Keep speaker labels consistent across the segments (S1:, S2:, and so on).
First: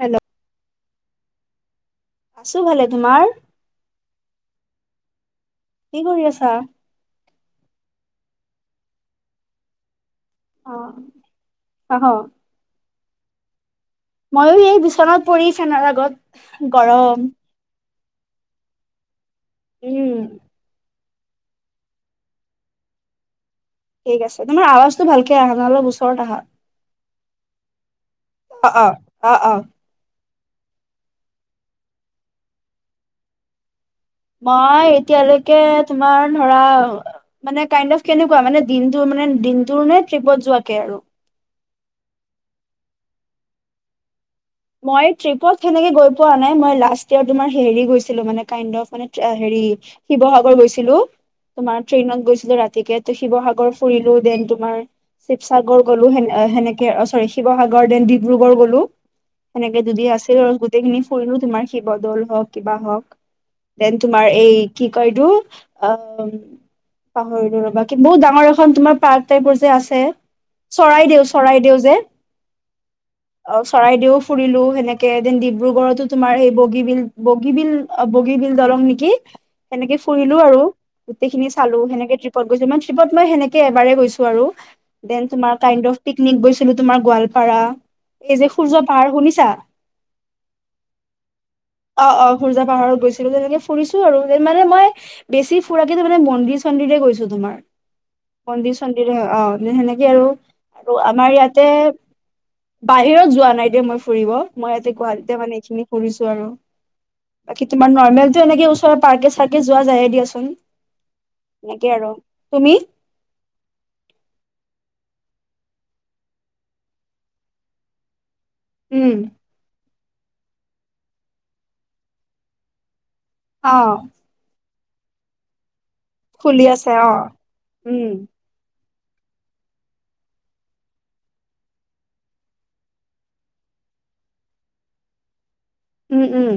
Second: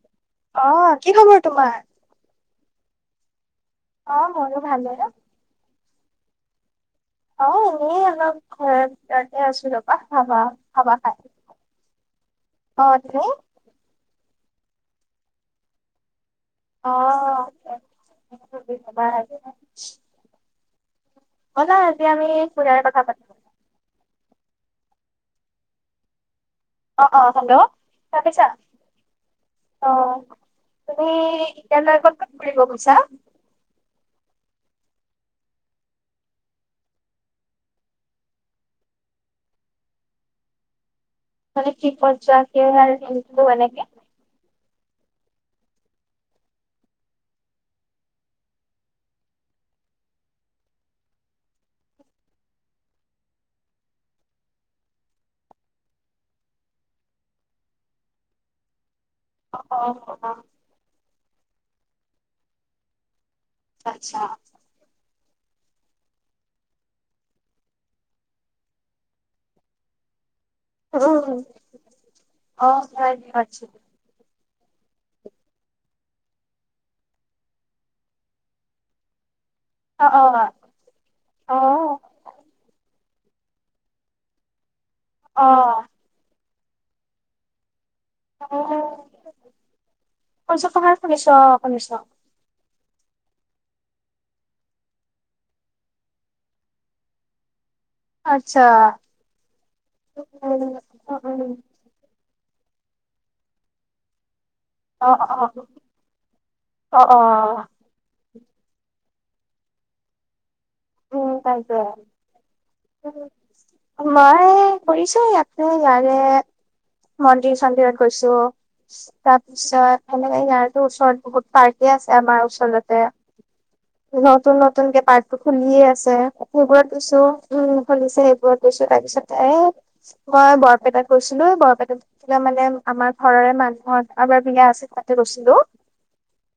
S1: Hello
S2: অ, কি খবৰ তোমাৰ?
S1: আছো ভালে। তোমাৰ?
S2: অ মোৰো ভালে দেই।
S1: কি কৰি আছা?
S2: অ এনেই অলপ ঘৰত ইয়াতে আছো ৰ'বা, হাৱা হাৱা খাই।
S1: বাঁহ?
S2: অ। তুমি?
S1: মইয়ো এই বিচনাত পৰি ফেনৰ আগত
S2: অ'।
S1: গৰম
S2: [unintelligible]
S1: উম।
S2: ব'লা আজি আমি ফুৰাৰ কথা পাতো।
S1: ঠিক আছে। তোমাৰ আৱাজটো ভালকে আহা নাই, অলপ ওচৰত
S2: অ, অ হেল্ল' শুনা পাইছা?
S1: অ অ অ
S2: অ তুমি এতিয়ালৈ ক'ত
S1: অ এতিয়ালৈকে তোমাৰ ধৰা মানে, কাইণ্ড অফ কেনেকুৱা? মানে দিনতো মানে দি দিনটোৰ নে ট্ৰিপত যোৱাকে আৰু?
S2: মানে ট্ৰিপত যোৱাকে আৰু দিনটো এনেকে।
S1: মই ট্ৰিপত সেনেকে গৈ পোৱা নাই। মই লাষ্ট ইয়াৰ তোমাৰ হেৰি গৈছিলো মানে, কাইণ্ড অফ মানে ট্ৰে হেৰি হেৰি শিৱসাগৰ গৈছিলো। তোমাৰ ট্ৰেইনত গৈছিলো ৰাতিকে। তো শিৱসাগৰ ফুৰিলো, দেন তোমাৰ শিৱসাগৰ গ'লো সেন সেনেকে অ' চৰি শিৱসাগৰ দেন ডিব্ৰুগড় গ'লো।
S2: অ',
S1: সেনেকে দুদিন আছিলোঁ
S2: অ',
S1: আৰু গোটেইখিনি ফুৰিলোঁ তোমাৰ শিৱদৌল হওঁক, কিবা হওঁক। দেন
S2: আচ্ছা।
S1: তোমাৰ এই কি কয় এইটো অ' উম পাহৰিলোঁ ৰ'বা কি বহুত ডাঙৰ এখন তোমাৰ পাৰ্ক টাইপৰ যে আছে। চৰাইদেউ,
S2: উম,
S1: চৰাইদেউ যে
S2: অ', হয়
S1: অ'
S2: আচ্ছা।
S1: চৰাইদেউ ফুৰিলোঁ সেনেকে দেন ডিব্ৰুগড়তো তোমাৰ সেই বগীবিল, বগীবিল অ' বগীবিল দলং নেকি সেনেকে
S2: অ',
S1: ফুৰিলোঁ
S2: অ',
S1: আৰু গোটেই খিনি চালোঁ।
S2: অ',
S1: সেনেকে ট্ৰিপত গৈছোঁ ইমান ট্ৰিপত মই সেনেকে এবাৰে গৈছোঁ আৰু দেন তোমাৰ
S2: অ'।
S1: কাইণ্ড অফ পিকনিক গৈছ ছিলোঁ, তোমাৰ গোৱালপাৰা। এই যে সূৰ্য্য পাৰ শুনিছা?
S2: সূৰ্য পাহাৰ শুনিছো অ', শুনিছো।
S1: অ অ সূৰ্য্য পাহাৰৰ গৈছিলোঁ তেনেকে ফুৰিছোঁ আৰু মানে মই বেছি ফুৰাকে তাৰ মানে মন্দিৰ চন্দিৰে গৈছোঁ তোমাৰ।
S2: আচ্ছা
S1: মন্দিৰ চন্দিৰ অ সেনেকে আৰু
S2: উম
S1: আৰু আমাৰ
S2: উম
S1: ইয়াতে বাহিৰত যোৱা নাই দিয় মই ফুৰিব। মই ইয়াতে
S2: অ
S1: গোাহালিতে
S2: অ
S1: মানে এইখিনি কৰিছো আৰু
S2: অ অ
S1: বাকী তোমাৰ নৰ্মেলটো এনেকে ওচৰত পাৰ্কে চাৰ্কে যোৱা যায়ে দিয়াচোন।
S2: উম তাইছে
S1: এনেকে আৰু তুমি
S2: আৰু মই কৰিছো ইয়াৰে মন্দিৰ চন্দিৰত গৈছো
S1: উম
S2: তাৰপিছত সনেকে ইয়াৰতো ওচৰত বহুত পাৰ্কি আছে আমাৰ ওচৰতে
S1: অ
S2: নতুনতু নতুনকে পাৰ্ক টো খুলিয়ে আছে
S1: খুলি
S2: সেইবোৰত
S1: আছে অ
S2: গৈছো উম খুলিছে সেইবোৰত গৈছো। তাৰ পিছত এ মই বৰপেটাত গৈছিলো বৰপেটাত গৈছিলে মানে আমাৰ ঘৰৰে মানুহ অ কাৰবাৰ বিয়া আছিল তাতে গৈছিলো!
S1: উম উম।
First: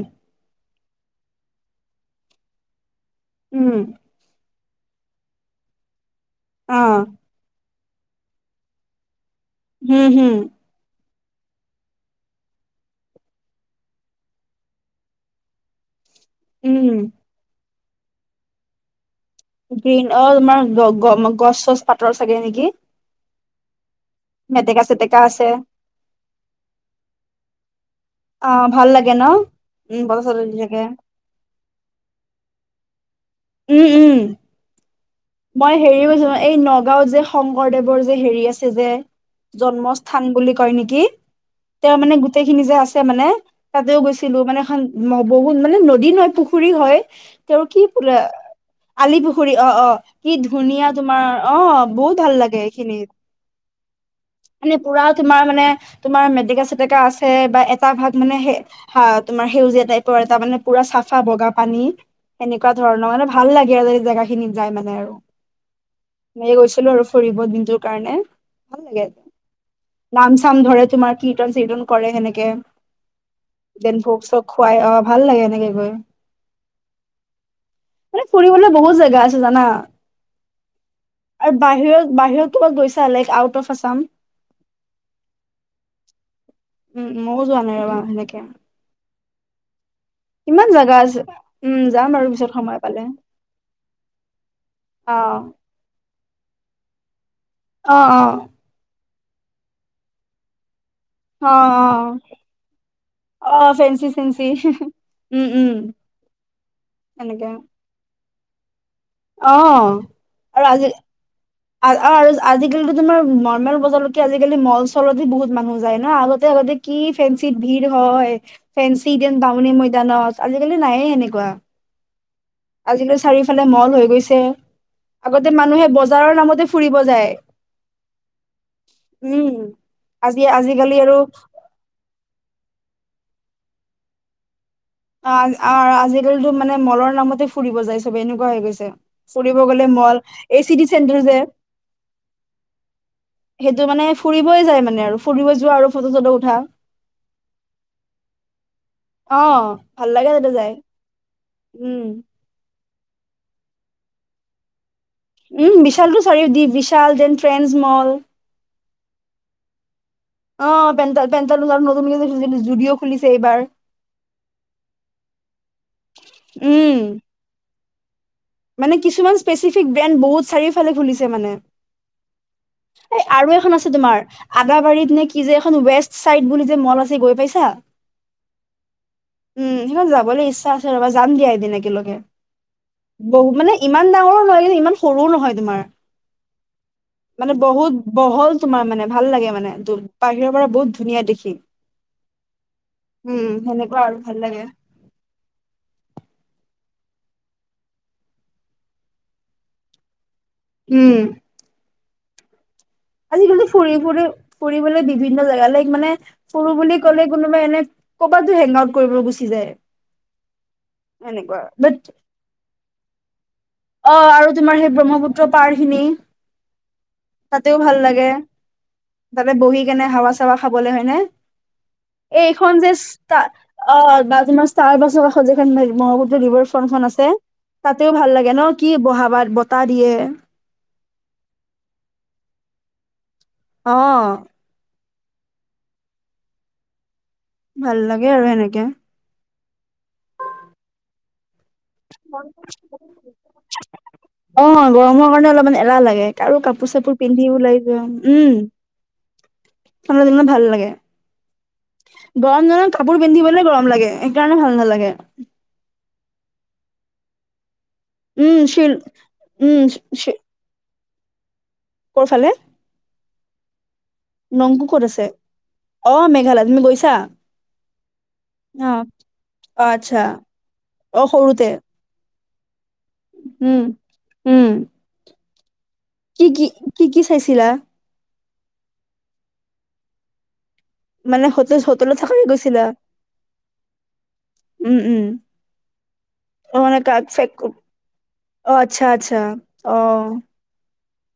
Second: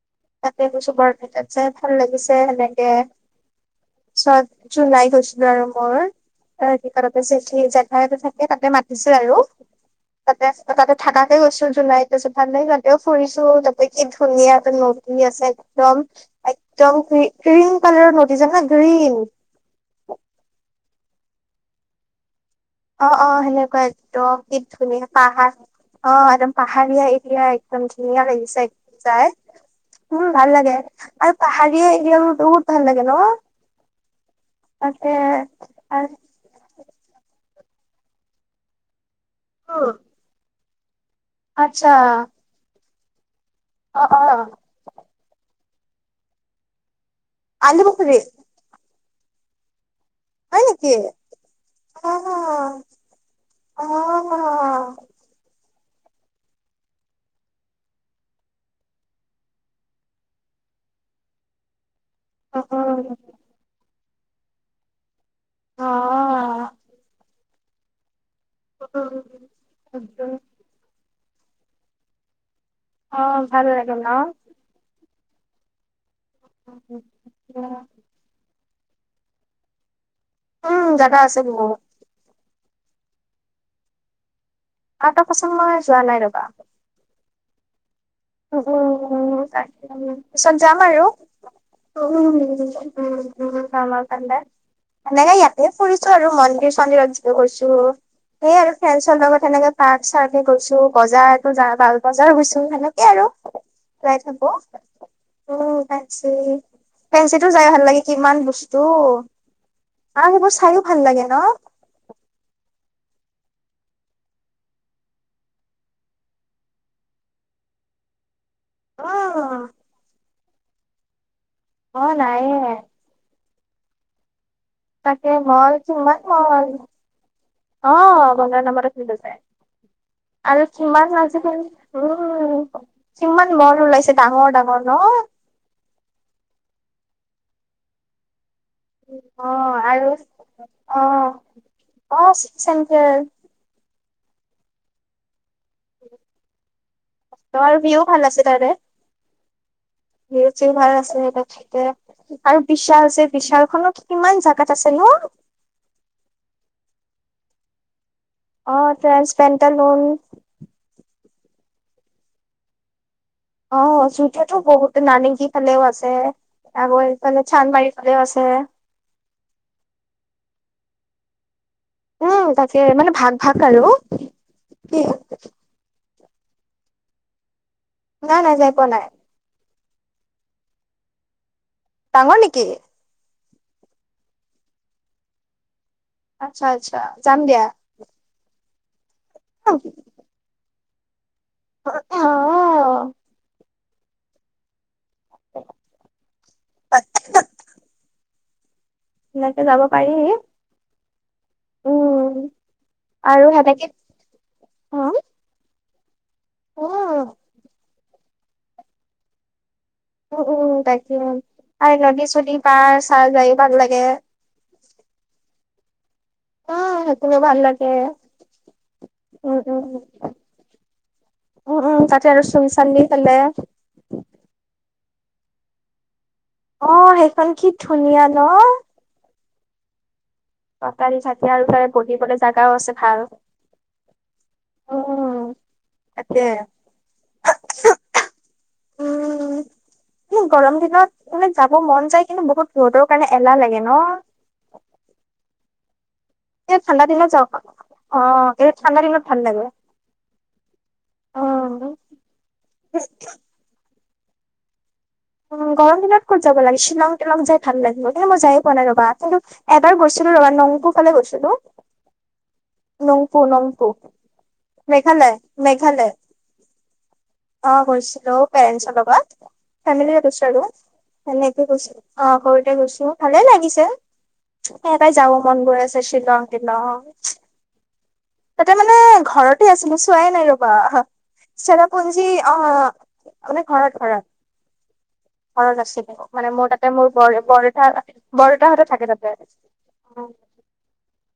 S2: সছো বৰপেটাত চাই ভাল লাগিছে সেনেকে
S1: উম।
S2: জলাই গৈছিলো আৰু মোৰ
S1: অ
S2: সিকতে জেঠী জেঠাই থাকে তাতে মাতিছে আৰু
S1: হম হম।
S2: তাতে তাতে থাকাকে গৈছো জোনাইত গছো ভাল নাই যাতেও ফুৰিছো তা কি ধুনীয়া এটা নদী আছে একদম একদম
S1: উম
S2: ক ক্ৰীম কালাৰৰ নদী যোন ন গ্ৰীণ
S1: গ্ৰীণ অ তোমাৰ গছ চছ পাতৰ চাগে নেকি!
S2: অ অ সেনেকুৱা একদ কি
S1: মেটেকা
S2: ধুনীয়া
S1: চেটেকা আছে
S2: পাহাৰ অ একদম পাহাৰীয়া এৰিয়া ধুনীয়া
S1: অ
S2: লাগিছে
S1: ভাল লাগে ন
S2: যায়।
S1: বতৰ
S2: উম
S1: চতৰ দি
S2: ভালাগে
S1: থাকে
S2: আৰুপ হৰিয়া এৰিয় ৰটো ভাল লাগে ন?
S1: উম উম।
S2: তাতে
S1: মই হেৰিছো এই নগাঁওত যে শংকৰদেৱৰ যে হেৰি আছে যে জন্মস্থান বুলি কয় নেকি
S2: আচ্ছা
S1: তেওঁ মানে গোটেইখিনি যে আছে মানে তাতেও
S2: অ অ
S1: গৈছিলো মানে এখন বহুত মানে নদী নহয় পুখুৰী হয়। তেওঁৰ
S2: আলি
S1: কি
S2: পুখুৰী
S1: বো আলি পুখুৰী অ অ কি
S2: হয়
S1: ধুনীয়া
S2: নেকি?
S1: তোমাৰ অ বহুত ভাল লাগে এইখিনিত মানে পুৰা
S2: অ',
S1: তোমাৰ মানে তুমাৰ মেডকা চেটকা আছে বা এটা ভাগ মানে তোমাৰ সেউজীয়া টাইপৰ এটা মানে পুৰা ফা বগা পানী এনেকুৱা ধৰণৰ
S2: অ',
S1: মানে ভাল লাগে আৰু জোগা খিনি যাই মানে আৰু গৈছিলো আৰু ফুৰিব দিনটোৰ কাৰণে ভাল লাগে নাম চাম ধৰে তোমাৰ কীৰ্তন চিৰ্তন কৰে সেনেকে
S2: অ', ভাল লাগে
S1: দেন
S2: ন?
S1: ভোগ চ খুৱায় অ ভাল লাগে এনেকে কৈ মানে ফুৰিবলৈ বহুত জেগা আছে জানা
S2: উম, জাগা আছে
S1: আৰু
S2: বহুত।
S1: বাহিৰত বাহিৰত তোমাক গৈছা লাইক আউট অফ আছাম?
S2: আঁ তকাচোন মই যোৱা নাই ৰবা।
S1: মৌ যোৱা নাই। সেনেকে
S2: উ তাক পিছত
S1: কিমান
S2: যাম
S1: জাগা
S2: আৰু
S1: আছে উম যাম বাৰু পিছত সময় পালে
S2: কদা
S1: অ
S2: তেনেকাে ইয়াতে ফুৰিছো। আৰু মন্দিৰ চন্দিৰত য গৈছো
S1: অ
S2: স
S1: অ
S2: আৰু ফ্ৰেণ্ডছৰ লগত সেনেকে পাৰ্ক চাৰ্কে গৈছো। বজাৰটো
S1: অ
S2: য ভাল বজাৰ গইছো। এ আৰু
S1: অ অ ফেঞ্চি
S2: ওলাই
S1: চেঞ্চি
S2: থাকো
S1: উম
S2: অ
S1: উম
S2: [unintelligible] ফেঞ্চিটো
S1: এনেকে
S2: যাই ভাল লাগে কিমান বস্তু
S1: অ
S2: আৰু সেইবোৰ চাইও ভাল লাগে ন?
S1: অ আৰু আজিকালিটো তোমাৰ নৰ্মেল বজাৰতকে আজিকালি মল চলতে বহুত মানুহ যায় ন আগতে আগতে কি ফেঞ্চিত ভিৰ হয় ফেঞ্চি [unintelligible]
S2: উম
S1: বামনি মৈদানত আজিকালি নায়ে সেনেকুৱা।
S2: অ নাইয়ে।
S1: ফালে মল হৈ গৈছে।
S2: তাকে
S1: আগতে
S2: মল
S1: মানুহে
S2: চ অ
S1: বজাৰৰ নামতে
S2: [unintelligible]
S1: ফুৰিব যায় উম। আজি
S2: আৰু
S1: আজিকালি
S2: কিমান
S1: আৰু
S2: আজিকালি উম কিমান মল ওলাইছে ডাঙৰ ডাঙৰ ন।
S1: অ অ আজিকালিতো মানে মলৰ নামতে ফুৰিব যায় চবে এনেকুৱা হৈ গৈছে।
S2: অ
S1: ফুৰিব গলে
S2: আৰু
S1: মল এ চিটি চেণ্টাৰ যে।
S2: চেণ্ট্ৰেল
S1: ফুৰিবয় যায় মানে আৰু ফুৰিব যোৱা আৰু ফটো চটো উঠা।
S2: তোমাৰ ভিউ ভাল আছে তাৰে
S1: অ ভাল লাগে
S2: ভিউ
S1: তাতে যাই
S2: চিও পাই আছে সিহঁতে ঠিকে
S1: উম।
S2: আৰু বিশ্বাল যে বিশালখনো কি কিমান জাগাত আছে ন?
S1: উম বিশালটো চাৰিও দি বিশাল দেন ট্ৰেন্ডছ মল।
S2: অ ট্ৰেঞ্চ পেন্টালুন।
S1: অ [unintelligible] নতুনকে জুডিঅ খুলিছে এইবাৰ
S2: অ চুটেতো বহুত নাৰেংগী ফালেও আছে
S1: উম।
S2: আৰু সিফালে চানমাৰি ফালেও আছে।
S1: মানে কিছুমান স্পেচিফিক ব্ৰেণ্ড বহুত চাৰিওফালে খুলিছে মানে।
S2: উম তাকে মানে
S1: এ
S2: ভাগ
S1: আৰু
S2: ভাগ
S1: এখন আছে তোমাৰ আদাবাৰীত নে কি যে এখন ৱেষ্ট ছাইদ বুলি যে মল আছে গৈ পাইছা?
S2: নাই-নাই যাই পোৱা নাই।
S1: উম, সিমান যাবলৈ ইচ্ছা আছে ৰবা যাম দিয়া এদিন একে
S2: ডাঙৰ নেকি?
S1: বহু মানে ইমান ডাঙৰো নহয় কিন্তু ইমান সৰুও নহয় তোমাৰ।
S2: আচ্ছা আচ্ছা যাম
S1: মানে
S2: দিয়া।
S1: বহুত বহল তোমাৰ মানে ভাল লাগে মানে বাহিৰৰ পৰা বহুত ধুনীয়া দেখি।
S2: অ
S1: উম, সেনেকুৱা আৰু ভাল লাগে।
S2: [unintelligible] সনেকে যাব পাৰি।
S1: উম,
S2: উম আৰু
S1: আজিকালি
S2: সেনেকে
S1: ফুৰিবলৈ - ফুৰিবলে
S2: উম
S1: বিভিন্ন জেগা লৈ মানে সৰু বুলি ক'লে
S2: উম
S1: কোনোবাই এনে কৰবাতটো হেংগ আউট কৰিবলৈ গুচি যায়।
S2: উম-উম তাকে
S1: এনেকুৱা বাট
S2: আৰু নদী চদী পাৰ চাৰ যায়।
S1: অ, আৰু তোমাৰ সেই ব্ৰহ্মপুত্ৰ পাৰ খিনি। তাতেও ভাল লাগে। তাতে
S2: উম
S1: বহি
S2: উম
S1: কেনে হাৱা চাৱা খাবলৈ হয়নে।
S2: উম উম তাতে আৰু চুং
S1: এইখন যে
S2: চান্দি ফালে
S1: স্টাৰ অ, বা তোমা স্টাৰ বাছৰ কাষ যেখন মহ তাতে ৰিভাৰ
S2: অ
S1: ফাৰ্মখনন আছে
S2: সেইখন কি
S1: তাতেও
S2: ধুনীয়া
S1: ভাল লাগে ন কি বহাবা বতাহ দিয়ে।
S2: কাৰী চাকি আৰু তাত বহিবলে জাগাও আছে ভাল।
S1: অ',
S2: অ, তাকে।
S1: ভাল লাগে আৰু এনেকে।
S2: উম, গৰম দিনত মানে যাব মন যায় কিন্তু বহুত ৰ'দৰ কাৰণে এলাহ লাগে ন?
S1: অ' গৰমৰ কাৰণে অলপমান এলাহ লাগে। আৰু
S2: এই
S1: কাপোৰ
S2: ঠাণ্ডা
S1: চাপোৰ
S2: দিনত যাওক।
S1: পিন্ধি ওলাই যোৱা
S2: অ',
S1: উম
S2: এই ঠাণ্ডা দিনত
S1: ঠান্ডা দিনত ভাল লাগে।
S2: অ'
S1: গৰম দিনত কাপোৰ পিন্ধিবলৈ গৰম লাগে সেইকাৰণে ভাল নালাগে।
S2: উ গৰম দিনত ক'ত যাব লাগে শ্বিলং তিলং জাই ভাল লাগিব এ মই
S1: উম
S2: যায় পোৱা নাই
S1: শিল
S2: ৰবা কিন্তু
S1: উম
S2: এবাৰ গৈছিলো ৰবা নংপু ফালে গৈছিলো।
S1: ক'ৰ ফালে
S2: নংপু নংপু
S1: নংকু ক'ত আছে
S2: মেঘালয় মেঘালয়।
S1: অ মেঘালয় তুমি গৈছা
S2: অ'গৈছিলো
S1: অ
S2: পেৰেন্টছৰ লগত
S1: অ
S2: ফেমিলি
S1: আচ্ছা
S2: লৈ গৈছো আৰু
S1: অ সৰুতে
S2: সেনেকে গৈছো অ সৰুতে গৈছো ভালে
S1: উম,
S2: লাগিছে
S1: উম,
S2: সেনেকেই যাব মন গৈ আছে
S1: কি
S2: শিলং
S1: কি
S2: তিলং
S1: কি কি চাইছিলা?
S2: তাতে মানে ঘৰতে আছিলো চোৱাই নাই ৰব বা
S1: মানে হোটেল
S2: চেৰা
S1: হোটেলত
S2: পুঞ্জী
S1: থাকাকে
S2: অ
S1: গৈছিলা?
S2: মানে ঘৰত ঘৰত
S1: উম, উম,
S2: ঘৰত আছিলে মানে মোৰ
S1: অ',
S2: তাতে মোৰ
S1: কাক
S2: বৰ
S1: ফেক অ',
S2: বৰদেউতা হঁতে
S1: আচ্ছা
S2: থাকে তাতে-
S1: আচ্ছা অ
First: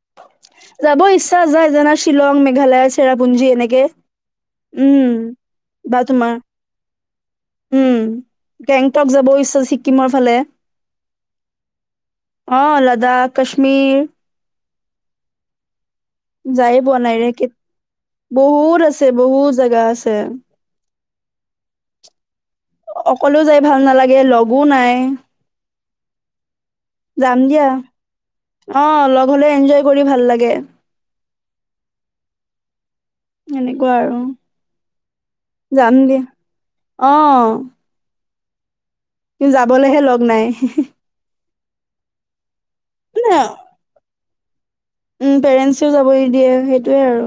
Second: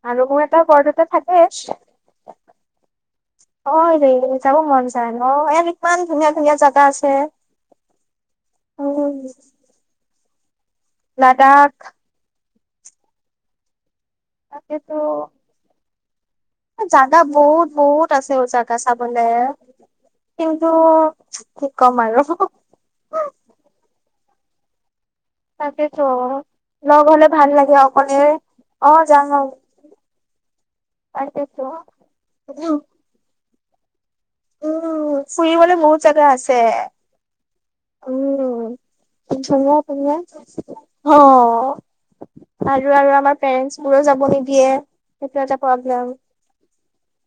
S2: আৰু মোৰ এটা
S1: যাব
S2: বৰদেউতা থাকে
S1: ইচ্ছা যায় জানা শ্বিলং মেঘালয়- চেৰাপুঞ্জী এনেকে
S2: অ' দেই যাব মন
S1: উম,
S2: যায় ন এ ইমান
S1: বা
S2: ধুনীয়া
S1: তোমাৰ
S2: ধুনীয়া জাগা আছে-
S1: উম গেংটক
S2: উম
S1: যাব ইচ্ছা ছিক্কিমৰ ফালে-
S2: লাডাখ
S1: অ লাডাখ কাশ্মীৰ -
S2: তাকেটো।
S1: যায়ে পোৱা নাই
S2: জাগা
S1: ৰে কে
S2: বহুত বহুত আছে জাগা
S1: বহুত আছে
S2: চাবলৈ
S1: বহুত জেগা আছে
S2: কিন্তু- কি কম আৰু-
S1: অকলে যাই ভাল নালাগে লগো নাই-
S2: তাকেটো - লগ হলে
S1: যাম
S2: ভাল
S1: দিয়া
S2: লাগে অকলে অ
S1: লগ হ'লে
S2: যাম-
S1: এনজয় কৰি ভাল লাগে
S2: তকেটো -
S1: এনেকুৱা আৰু
S2: ফুৰিবলে
S1: যাম
S2: বহুত
S1: দিয়া
S2: জাগা আছে
S1: আহ-
S2: ধনা পনা
S1: লগ নাই।
S2: হ [unintelligible] আৰু আৰু
S1: মানে
S2: আমাৰ পেৰেন্টছ বোৰোও যাব নিদিয়ে- সেইটো
S1: উম
S2: এটা
S1: পেৰেণ্টছ
S2: প্ৰব্লেম
S1: যাব নি দিয়ে সেইটোয়ে আৰু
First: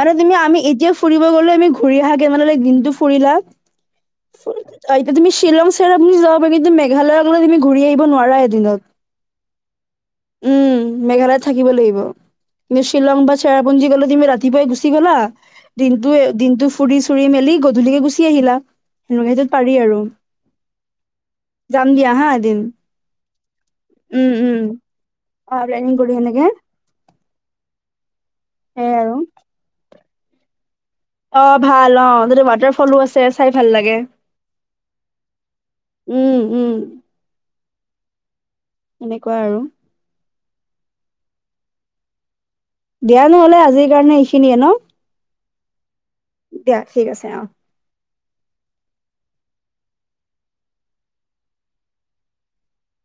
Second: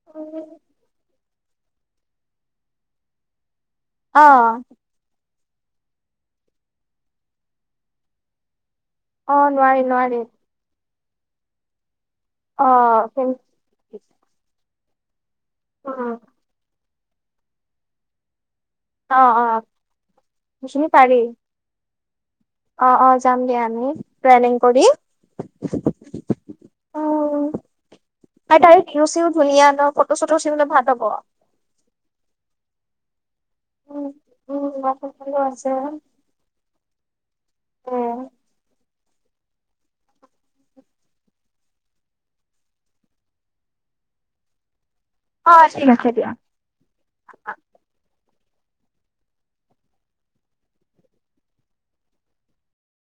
S1: মানে তুমি আমি এতিয়া ফুৰিব- গলে আমি ঘুৰি আহাকে মানে দিনটো ফুৰিলা
S2: অ
S1: এতিয়া তুমি- শ্বিলং চেৰাপঞ্জি আপুনি যাব পাৰে কিন্তু মেঘালয়ৰকলে তুমি ঘূৰি আহিব নোৱাৰা এদিনত।
S2: অ' নোৱাৰি নোৱাৰি।
S1: উম, মেঘালয়ত থাকিব লাগিব
S2: অ
S1: কিন্তু শ্বিলং বা চেৰাপুঞ্জী গলে তুমি ৰাতিপুৱাই গুচি গ'লা। দিনটো দিনটো ফুৰি চুৰি মেলি গধূলিকে গুচি আহিলা।
S2: অ
S1: সেনেকা
S2: অ
S1: সেইটোত পাৰি আৰু
S2: সেইখিনি পাৰি
S1: যাম দিয়া হা- উম
S2: অ অ যাম দিয়া আমি প্লেনিং
S1: উম
S2: কৰি
S1: অ প্লেনিং কৰি সেনেকে -
S2: ত
S1: সেয়াই আৰু।
S2: [unintelligible] ধুনীয়া ন ফটো চটৰ চি [unintelligible]
S1: অ' ভাল অ যদি ৱাটাৰ ফলো আছে। চাই ভাল লাগে
S2: উম, উম, মই ফোন কৰিলোঁ আছে
S1: উম উম।
S2: উম,
S1: সেনেকুৱা আৰু- দিয়া নহলে আজিৰ কাৰণে এইখিনিয়ে ন-
S2: অ 'ঠিক আছে।
S1: দিয়া ঠিক আছে অ।